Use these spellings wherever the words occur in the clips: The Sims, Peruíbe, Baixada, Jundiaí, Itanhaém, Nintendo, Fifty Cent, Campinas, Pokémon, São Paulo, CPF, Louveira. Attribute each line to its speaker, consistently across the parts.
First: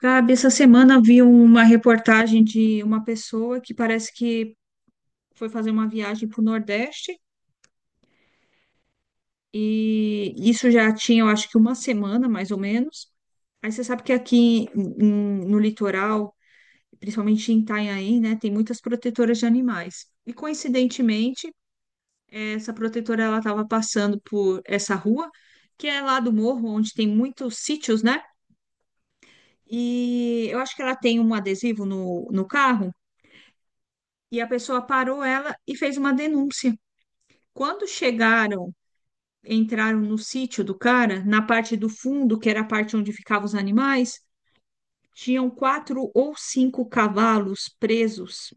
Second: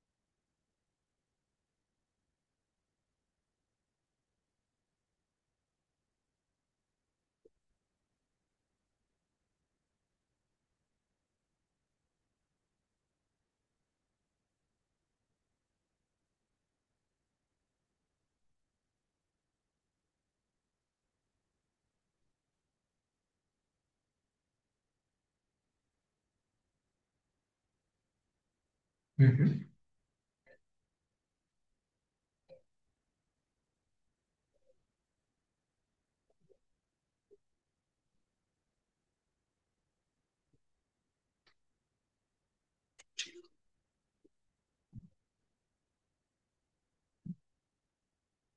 Speaker 1: Gabi, essa semana vi uma reportagem de uma pessoa que parece que foi fazer uma viagem para o Nordeste e isso já tinha, eu acho que uma semana, mais ou menos. Aí você sabe que aqui em- no litoral, principalmente em Itanhaém, né, tem muitas protetoras de animais. E coincidentemente, essa protetora ela estava passando por essa rua, que é lá do morro, onde tem muitos sítios, né?
Speaker 2: Uhum,
Speaker 1: E eu acho que ela tem um adesivo no carro. E a pessoa parou ela e fez uma denúncia. Quando chegaram, entraram no sítio do cara, na parte do fundo, que era a parte onde ficavam os animais, tinham quatro ou cinco cavalos presos,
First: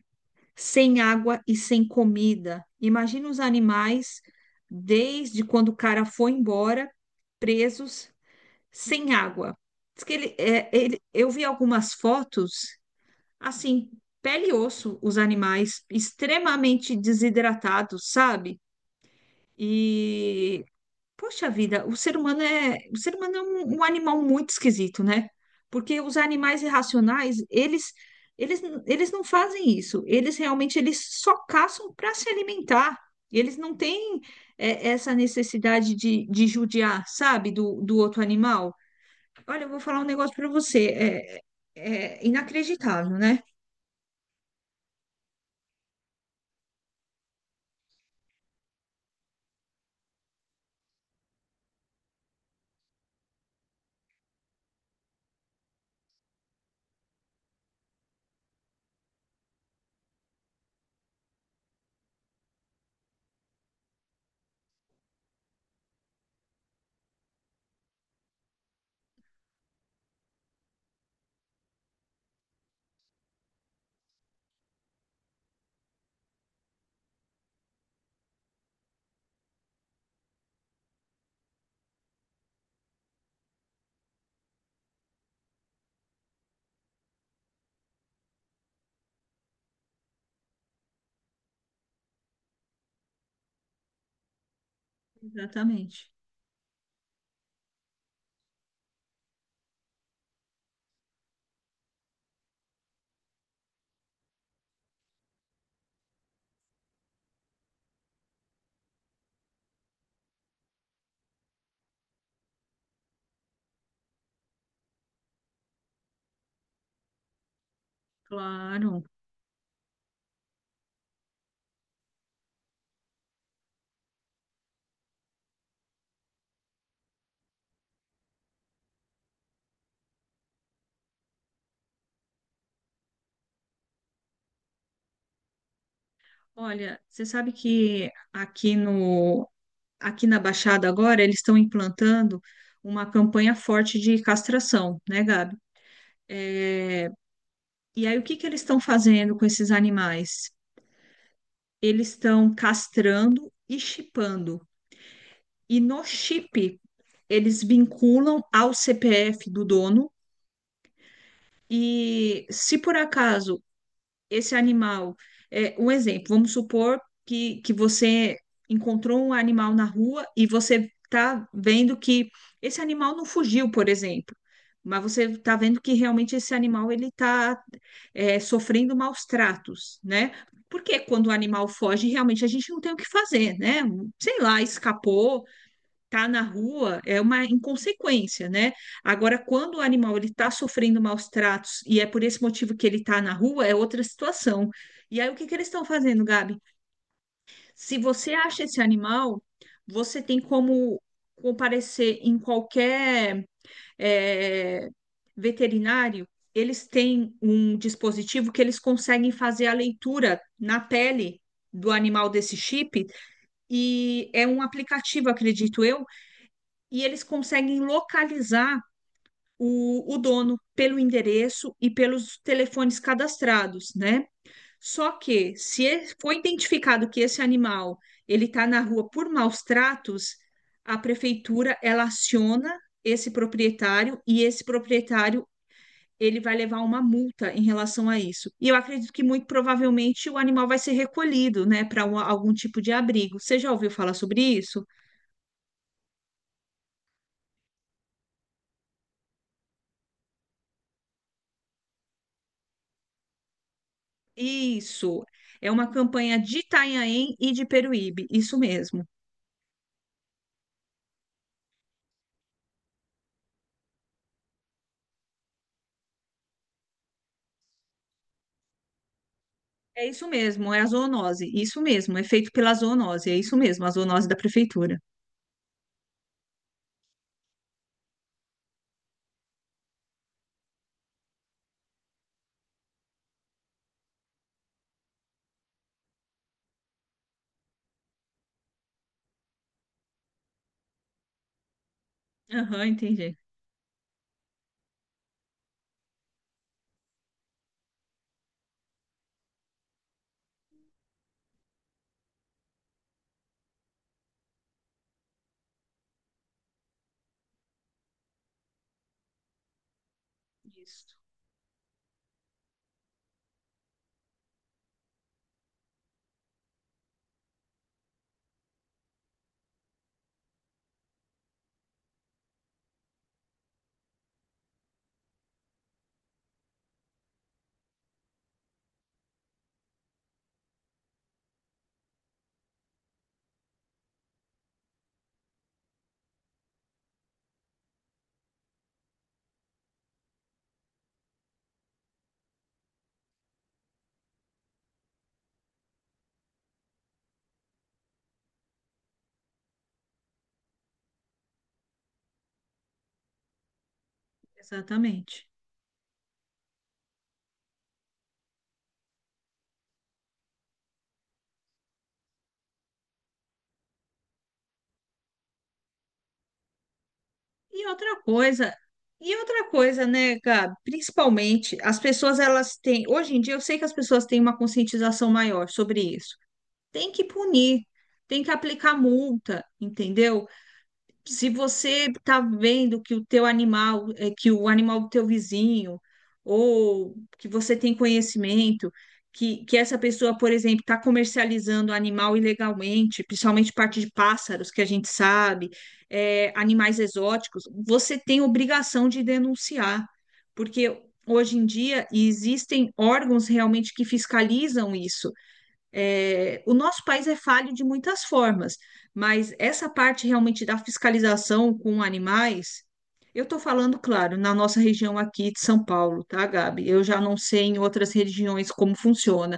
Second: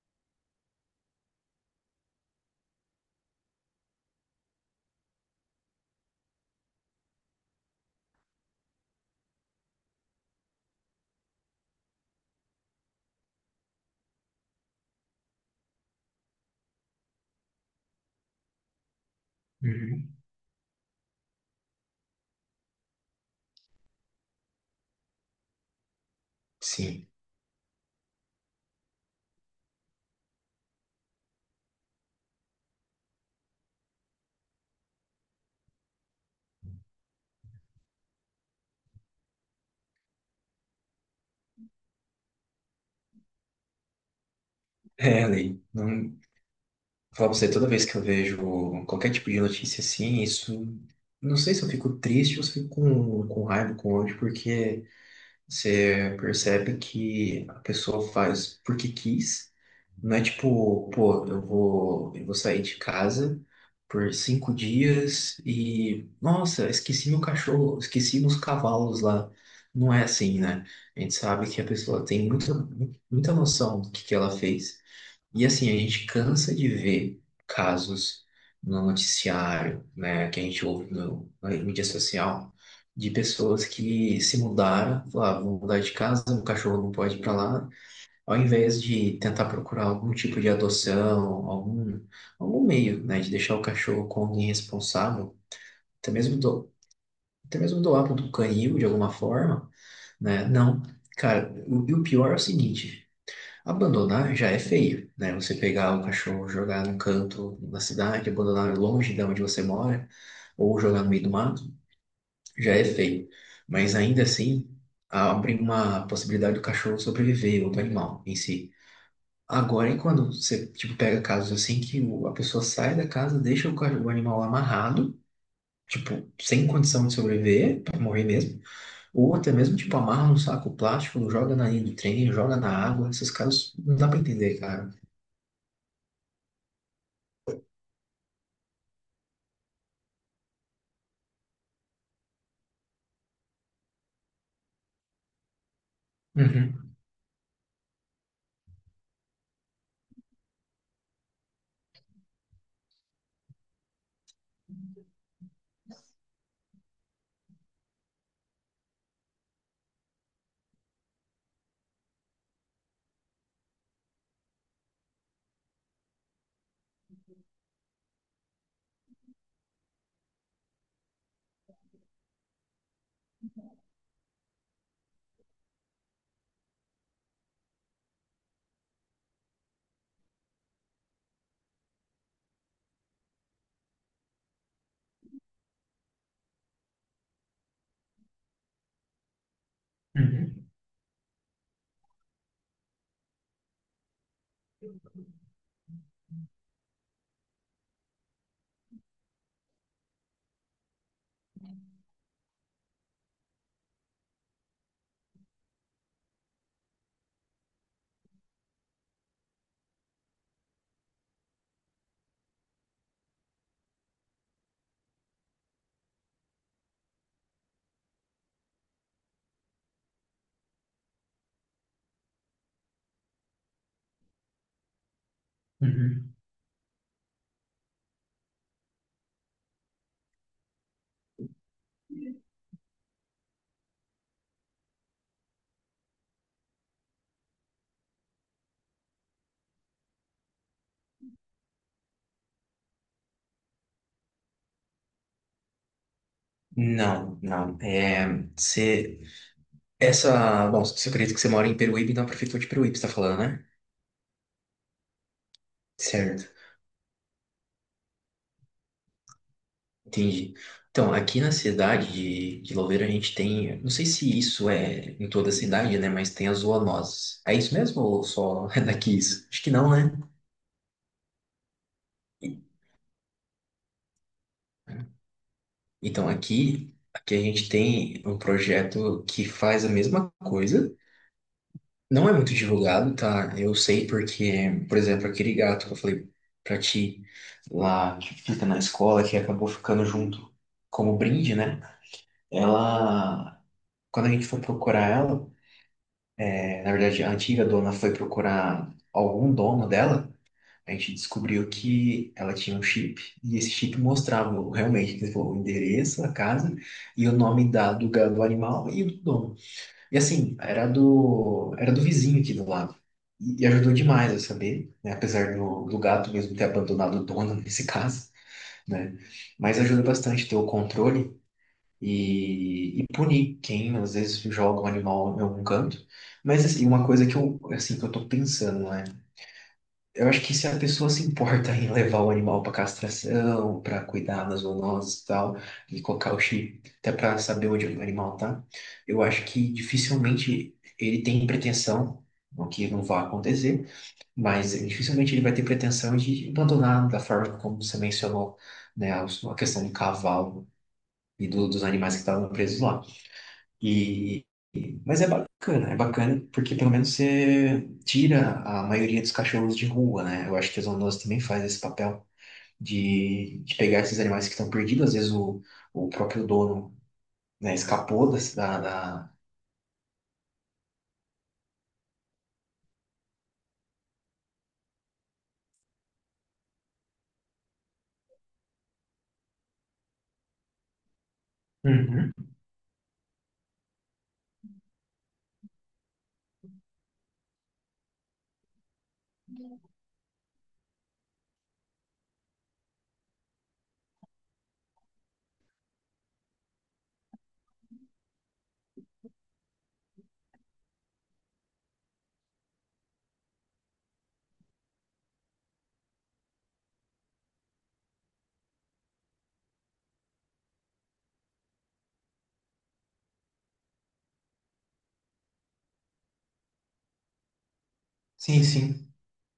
Speaker 1: sem água e sem comida. Imagina os animais, desde quando o cara foi embora, presos, sem água. Diz que eu vi algumas fotos. Assim, pele e osso, os animais extremamente desidratados, sabe?
Speaker 2: uhum.
Speaker 1: E, poxa vida, o ser humano é um animal muito esquisito, né? Porque os animais
Speaker 2: Sim,
Speaker 1: irracionais, eles não fazem isso. Eles realmente eles só caçam para se alimentar. Eles não têm, essa necessidade de judiar, sabe, do outro animal. Olha, eu vou falar um negócio para você. É inacreditável, né?
Speaker 2: é, Ali. Não, vou falar pra você, toda vez que eu vejo qualquer tipo de notícia assim, isso. Não sei se eu fico triste ou se eu fico com raiva, com ódio, porque. Você percebe que a pessoa faz porque quis. Não é tipo, pô, eu vou sair de casa por 5 dias e, nossa, esqueci meu cachorro, esqueci meus cavalos lá. Não é assim, né? A gente sabe que a pessoa tem muita, muita noção do que ela fez. E assim, a gente cansa de ver casos no noticiário, né, que a gente ouve no, na mídia social, de pessoas que se mudaram, falaram, ah, vou mudar de casa, o cachorro não pode ir para lá, ao invés de tentar procurar algum tipo de adoção, algum meio, né, de deixar o cachorro com alguém responsável,
Speaker 1: Exatamente.
Speaker 2: até mesmo, do, até mesmo doar para um canil de alguma forma, né, não. Cara, e o pior é o seguinte. Abandonar já é feio, né? Você pegar o cachorro, jogar num canto da cidade, abandonar longe de onde você mora, ou jogar no meio do mato, já é feio. Mas ainda assim, abre uma possibilidade do cachorro sobreviver, ou do animal em si.
Speaker 1: Claro.
Speaker 2: Agora, e quando você, tipo, pega casos assim que a pessoa sai da casa, deixa o animal amarrado, tipo, sem condição de sobreviver, pra morrer mesmo, ou até mesmo, tipo, amarra num saco plástico, joga na linha do trem, joga na água, esses casos não dá pra entender, cara.
Speaker 1: Olha, você sabe que aqui no aqui na Baixada agora eles estão implantando uma campanha forte de castração, né, Gabi?
Speaker 2: Uhum.
Speaker 1: É, e aí o que que eles estão fazendo com esses animais? Eles estão castrando e chipando. E no chip eles vinculam ao CPF do dono. E se por acaso esse animal, é, um exemplo, vamos supor que você encontrou um animal na rua e você está vendo que esse animal não fugiu, por exemplo, mas você está vendo que realmente esse animal ele está sofrendo maus tratos, né? Porque quando o animal foge, realmente a gente não tem o que fazer, né? Sei lá, escapou, tá na rua, é uma inconsequência, né? Agora, quando o animal ele tá
Speaker 2: Uhum,
Speaker 1: sofrendo maus tratos e é por esse motivo que ele tá na rua, é outra situação. E aí, o que que eles estão fazendo, Gabi? Se você acha esse animal, você tem como comparecer em qualquer, é, veterinário. Eles têm um dispositivo que eles conseguem fazer a leitura na pele do animal desse chip, e é um aplicativo, acredito eu, e eles conseguem localizar o dono pelo endereço e pelos telefones cadastrados, né? Só que se
Speaker 2: uhum.
Speaker 1: foi identificado que esse animal ele está na rua por maus tratos, a prefeitura ela aciona esse proprietário e esse proprietário ele vai levar uma multa em relação a isso. E eu acredito que muito provavelmente o animal vai ser recolhido, né, para algum tipo de abrigo. Você já ouviu falar sobre isso?
Speaker 2: Não, não. É, você, bom, você acredita que você mora em Peruíbe, na prefeitura de Peruíbe, você tá falando, né?
Speaker 1: Isso. É uma campanha
Speaker 2: Certo,
Speaker 1: de Itanhaém e de Peruíbe. Isso mesmo.
Speaker 2: entendi. Então, aqui na cidade de Louveira a gente tem, não sei se isso é em toda a cidade, né? Mas tem as zoonoses. É isso mesmo ou só é daqui isso? Acho que não,
Speaker 1: É
Speaker 2: né?
Speaker 1: isso mesmo, é a zoonose. Isso mesmo, é feito
Speaker 2: E-
Speaker 1: pela zoonose. É isso mesmo, a zoonose da prefeitura.
Speaker 2: Então, aqui a gente tem um projeto que faz a mesma coisa. Não é muito divulgado, tá? Eu sei porque, por exemplo, aquele gato que eu falei pra ti lá, que fica na escola, que acabou ficando junto como brinde, né?
Speaker 1: Aham, entendi.
Speaker 2: Ela, quando a gente foi procurar ela, na verdade, a antiga dona foi procurar algum dono dela, a gente descobriu que ela tinha um chip, e esse chip mostrava realmente, tipo, o endereço, a casa e o nome do animal e do dono. E assim, era
Speaker 1: Isso,
Speaker 2: do, era do vizinho aqui do lado. E ajudou demais eu saber, né? Apesar do gato mesmo ter abandonado o dono nesse caso, né? Mas ajuda bastante ter o controle e punir quem às vezes joga um animal em algum canto. Mas assim, uma coisa que eu, assim, que eu tô pensando, né? Eu acho que se a pessoa se importa em levar o animal para castração, para cuidar das zoonoses e tal, e colocar o chip até para saber onde o animal tá, eu acho que dificilmente ele tem pretensão, o que não vai acontecer, mas dificilmente ele vai ter pretensão de abandonar da forma como você mencionou, né, a questão do cavalo e dos animais que estavam presos lá. E, mas
Speaker 1: exatamente.
Speaker 2: é bacana porque pelo menos você tira a maioria dos cachorros de rua, né? Eu acho que a zoonose também faz esse papel de pegar esses animais que estão perdidos. Às vezes o próprio dono, né,
Speaker 1: E outra
Speaker 2: escapou da,
Speaker 1: coisa,
Speaker 2: da, da-
Speaker 1: né, Gabi? Principalmente, as pessoas, elas têm. Hoje em dia, eu sei que as pessoas têm uma conscientização maior sobre isso. Tem que punir, tem que aplicar multa, entendeu? Se você
Speaker 2: Uhum.
Speaker 1: está vendo que o teu animal, que o animal do teu vizinho, ou que você tem conhecimento, que essa pessoa, por exemplo, está comercializando animal ilegalmente, principalmente parte de pássaros, que a gente sabe, animais exóticos, você tem obrigação de denunciar, porque hoje em dia existem órgãos realmente que fiscalizam isso. É, o nosso país é falho de muitas formas, mas essa parte realmente da fiscalização com animais, eu estou falando, claro, na nossa região aqui de São Paulo, tá, Gabi? Eu já não sei em outras
Speaker 2: Sim,
Speaker 1: regiões como
Speaker 2: sim.
Speaker 1: funciona,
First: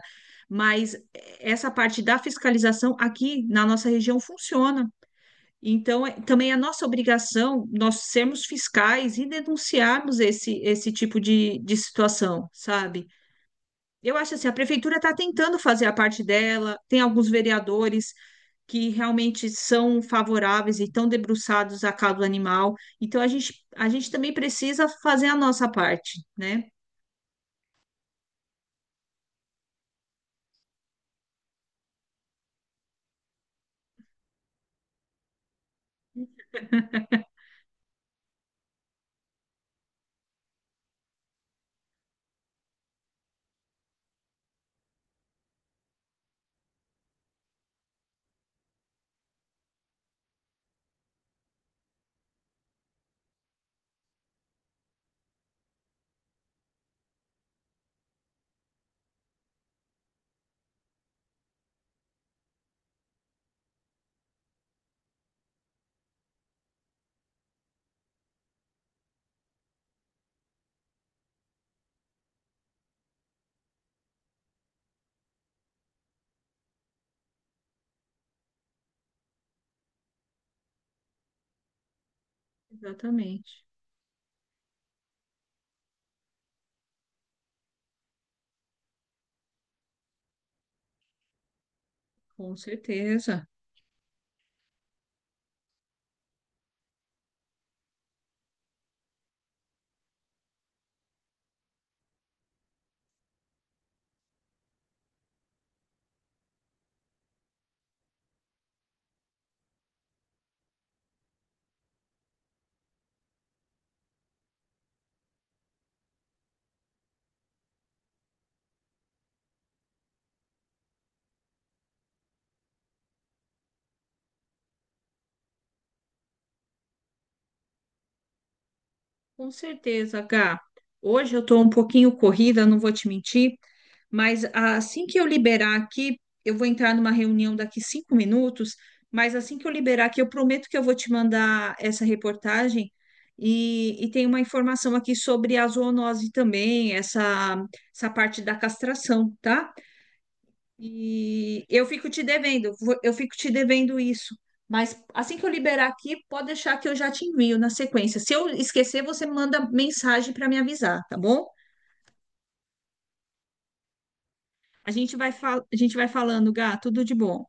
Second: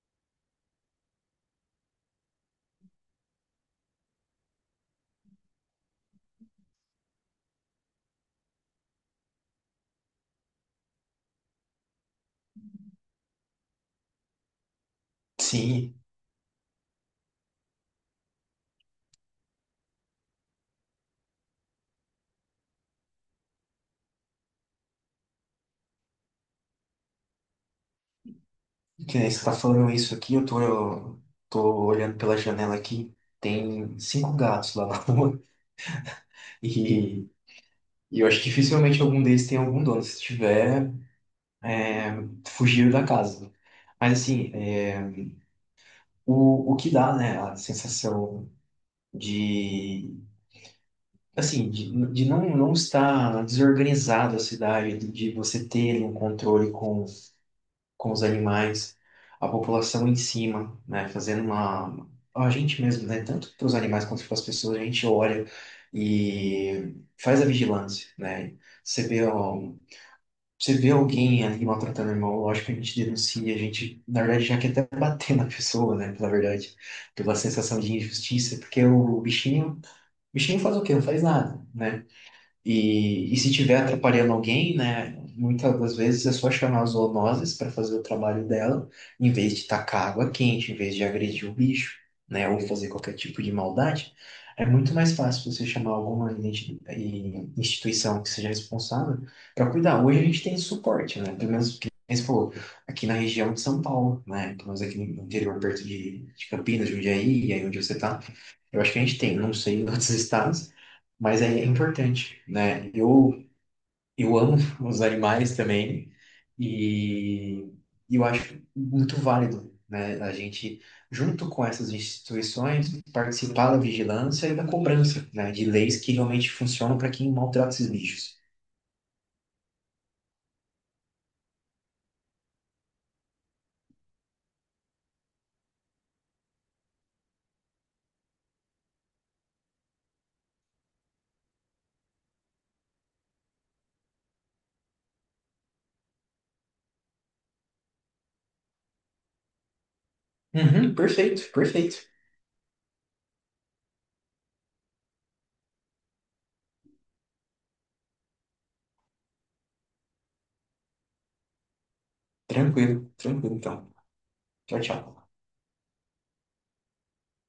Speaker 1: mas essa parte da fiscalização aqui na nossa região funciona. Então, é- também é nossa obrigação nós sermos fiscais e denunciarmos esse tipo de situação, sabe? Eu acho assim, a prefeitura está tentando fazer a
Speaker 2: Sim,
Speaker 1: parte dela, tem alguns vereadores que realmente são favoráveis e estão debruçados à causa animal. Então a gente também precisa fazer a nossa parte, né?
Speaker 2: que nem você está falando isso aqui, eu tô olhando pela janela aqui, tem cinco gatos lá na rua e, e eu acho que dificilmente algum deles tem algum dono. Se tiver, é, fugiram da casa. Mas assim, o que dá, né, a sensação de, assim, de não, não estar desorganizado a cidade, de você ter um controle com os animais, a população em cima, né, fazendo uma... A gente mesmo, né, tanto para os animais quanto para as pessoas, a gente olha e faz a vigilância, né? Você vê ó, você vê alguém ali maltratando o irmão, lógico que a gente denuncia, a gente, na verdade, já quer até bater na pessoa, né? Pela verdade, pela sensação de injustiça, porque o bichinho faz o quê? Não faz nada, né? E se
Speaker 1: Exatamente,
Speaker 2: tiver atrapalhando alguém, né, muitas das vezes é só chamar as zoonoses para fazer o trabalho dela, em vez de tacar água quente, em vez de agredir o bicho, né,
Speaker 1: com
Speaker 2: ou fazer qualquer tipo
Speaker 1: certeza.
Speaker 2: de maldade. É muito mais fácil você chamar alguma instituição que seja responsável para cuidar. Hoje a gente tem suporte, né, pelo menos que você falou, aqui na região de São Paulo, né, pelo menos aqui no interior, perto de Campinas, Jundiaí, e aí onde você está. Eu acho que a gente tem, não sei em outros estados, mas é importante, né? Eu amo os animais também e eu acho muito válido, né? A gente, junto com essas instituições, participar da vigilância e da cobrança, né? De leis que realmente funcionam para quem maltrata esses bichos.
Speaker 1: Com certeza, Gá. Hoje eu estou um pouquinho corrida, não vou te mentir, mas assim que eu liberar aqui, eu vou entrar numa reunião daqui 5 minutos, mas assim que eu liberar aqui, eu prometo que eu vou te mandar essa reportagem e tem uma informação aqui sobre a zoonose também, essa parte da castração, tá?
Speaker 2: Uhum, perfeito,
Speaker 1: E eu
Speaker 2: perfeito.
Speaker 1: fico te devendo, eu fico te devendo isso. Mas assim que eu liberar aqui, pode deixar que eu já te envio na sequência. Se eu esquecer, você manda mensagem para me avisar, tá bom?
Speaker 2: Tranquilo, tranquilo então. Tchau,
Speaker 1: A gente
Speaker 2: tchau.
Speaker 1: vai a gente vai falando, Gá, tudo de bom.